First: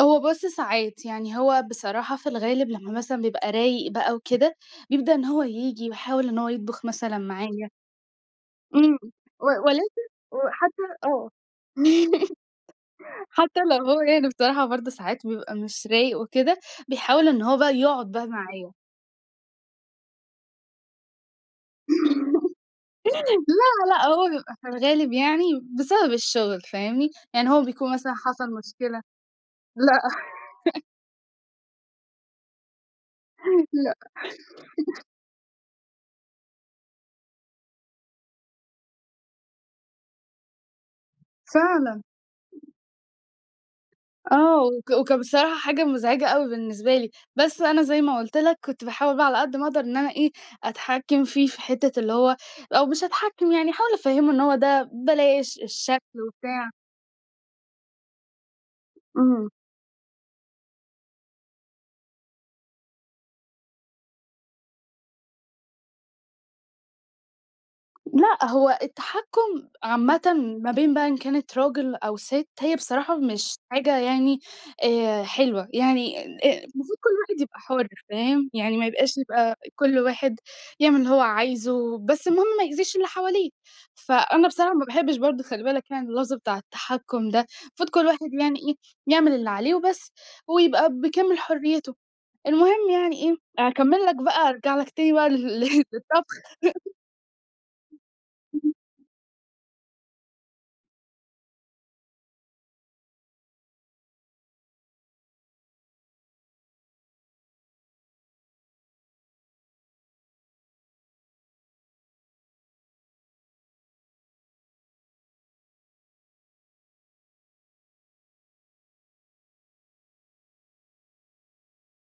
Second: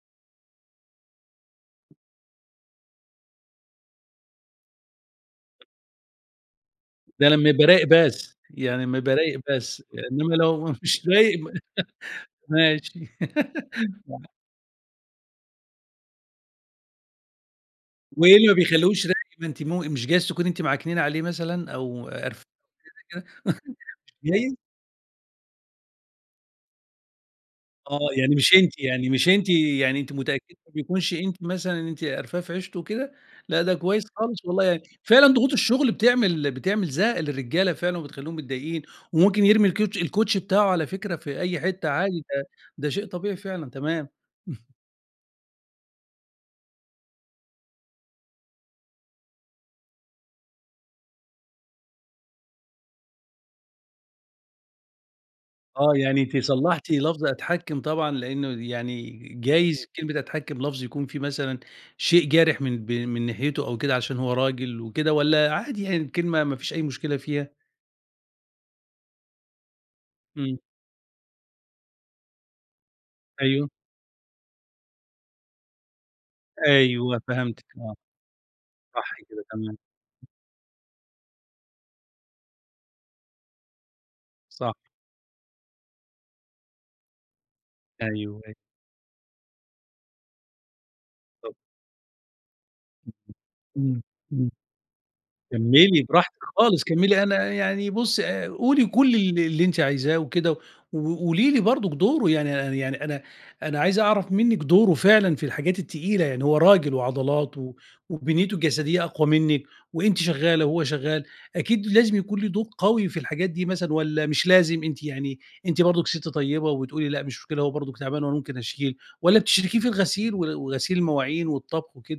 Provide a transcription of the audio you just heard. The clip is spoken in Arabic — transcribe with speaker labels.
Speaker 1: هو بُص ساعات، يعني هو بصراحة في الغالب لمّا مثلًا بيبقى رايِق بقى وكده، بيبدأ إن هو ييجي ويحاول إن هو يطبُخ مثلًا
Speaker 2: ده لمّا يبقى
Speaker 1: معايا.
Speaker 2: رايِق بس، يعني
Speaker 1: إمم،
Speaker 2: إما يبقى رايِق
Speaker 1: و
Speaker 2: بس،
Speaker 1: ولكن
Speaker 2: إنما لو ما
Speaker 1: وحتى
Speaker 2: [unintelligible]
Speaker 1: آه،
Speaker 2: رايِق [unintelligible] ماشي.
Speaker 1: حتى لو هو يعني بصراحة برضه ساعات بيبقى مش رايِق وكده، بيحاول إن هو بقى يقعد بقى
Speaker 2: وإيه اللي ما
Speaker 1: معايا.
Speaker 2: بيخلّهوش رايق ما أنتِ مو مش جايز تكون أنتِ معكننة عليه مثلًا أو قرفاه أو حاجة زي كده؟
Speaker 1: لأ لأ،
Speaker 2: مش
Speaker 1: هو بيبقى
Speaker 2: جايز؟
Speaker 1: في الغالب يعني بسبب الشغل، فاهمني؟ يعني هو بيكون
Speaker 2: آه،
Speaker 1: مثلًا
Speaker 2: يعني
Speaker 1: حصل
Speaker 2: مش أنتِ
Speaker 1: مشكلة
Speaker 2: يعني مش أنتِ يعني
Speaker 1: لأ.
Speaker 2: أنتِ متأكدة ما يكونش أنتِ مثلًا أنتِ قرفاه في عيشته وكده؟ لأ ده
Speaker 1: لأ.
Speaker 2: كويِّس خالص، والله يعني فعلًا ضغوط الشغل بتعمِل بتعمِل زهق للرجالة فعلًا وبتخلِّيهُم متضايقين، وممكن يرمي الكوتش الكوتشي بتاعه على فكرة في أي حتّة
Speaker 1: فعلًا.
Speaker 2: عادي، ده ده شيء طبيعي فعلًا، تمام.
Speaker 1: آه، وك وكان بصراحة حاجة مُزعِجة أوي بالنسبة لي. بس أنا زي ما قُلت لك كنت باحاول بقى على قد ما أقدر إن أنا إيه أتحكَّم فيه في حتّة اللي هو أو مش أتحكَّم يعني، أحاول أفهِّمه إن هو ده بلاش،
Speaker 2: آه
Speaker 1: الشكل
Speaker 2: يعني أنتِ
Speaker 1: وبتاع.
Speaker 2: صلحتِ لفظ أتحكَّم، طبعًا لأنه يعني
Speaker 1: إمم.
Speaker 2: جايز كلمة أتحكم لفظ يكون فيه مثلًا شيء جارح من ب من ناحيته أو كده، علشان هو راجل وكده، والّا عادي يعني الكلمة ما فيش أي مشكلة فيها؟
Speaker 1: لأ، هو التحكُّم عامةً
Speaker 2: إمم.
Speaker 1: ما بين بقى إن كانت راجل أو ست، هي بصراحة مش
Speaker 2: أيوه.
Speaker 1: حاجة يعني آآ، حلوة يعني آآ، المفروض كل
Speaker 2: أيوه،
Speaker 1: واحد يبقى
Speaker 2: فهمتِك
Speaker 1: حُر،
Speaker 2: آه
Speaker 1: فاهم يعني؟ ما
Speaker 2: صح
Speaker 1: يبقاش
Speaker 2: كده تمام.
Speaker 1: كل واحد يعمِل اللي هو عايزه، بس المهم ما يأذِيش اللي حواليه. فأنا بصراحة
Speaker 2: صح.
Speaker 1: ما باحبش برضه، خلِّ بالك يعني، اللفظ بتاع التحكُّم ده، المفروض كل
Speaker 2: أيوه،
Speaker 1: واحد
Speaker 2: أيوه.
Speaker 1: يعني إيه يعمِل اللي عليه وبس، هو يبقى بكامل
Speaker 2: طبعًا.
Speaker 1: حريته، المهم
Speaker 2: [unintelligible]
Speaker 1: يعني إيه،
Speaker 2: إمم
Speaker 1: أكمِل لك بقى،
Speaker 2: إمم،
Speaker 1: أرجَع لك تاني بقى ل
Speaker 2: كملِي
Speaker 1: للطبخ.
Speaker 2: براحتِك خالص، كملِي. أنا يعني بُصي آآ، قولي
Speaker 1: [unintelligible]
Speaker 2: كل ال اللي أنتِ عايزاه وكده، وقولي لي برضك دوره، يعني يعني أنا أنا عايز أعرف منِك دوره فعلًا في الحاجات التقيلة. يعني هو راجل وعضلات و وبنيته الجسدية أقوى منِك، وأنتِ شغّالة وهو شغّال، أكيد لازم يكون ليه دور قوي في الحاجات دي مثلًا، والّا مش لازم؟ أنتِ يعني أنتِ برضه ست طيبة وتقولي لأ مش مشكلة، هو برضه تعبان وأنا ممكن أشيل؟ والّا بتشركِيه في الغسيل و وغسيل المواعين والطبخ وكده؟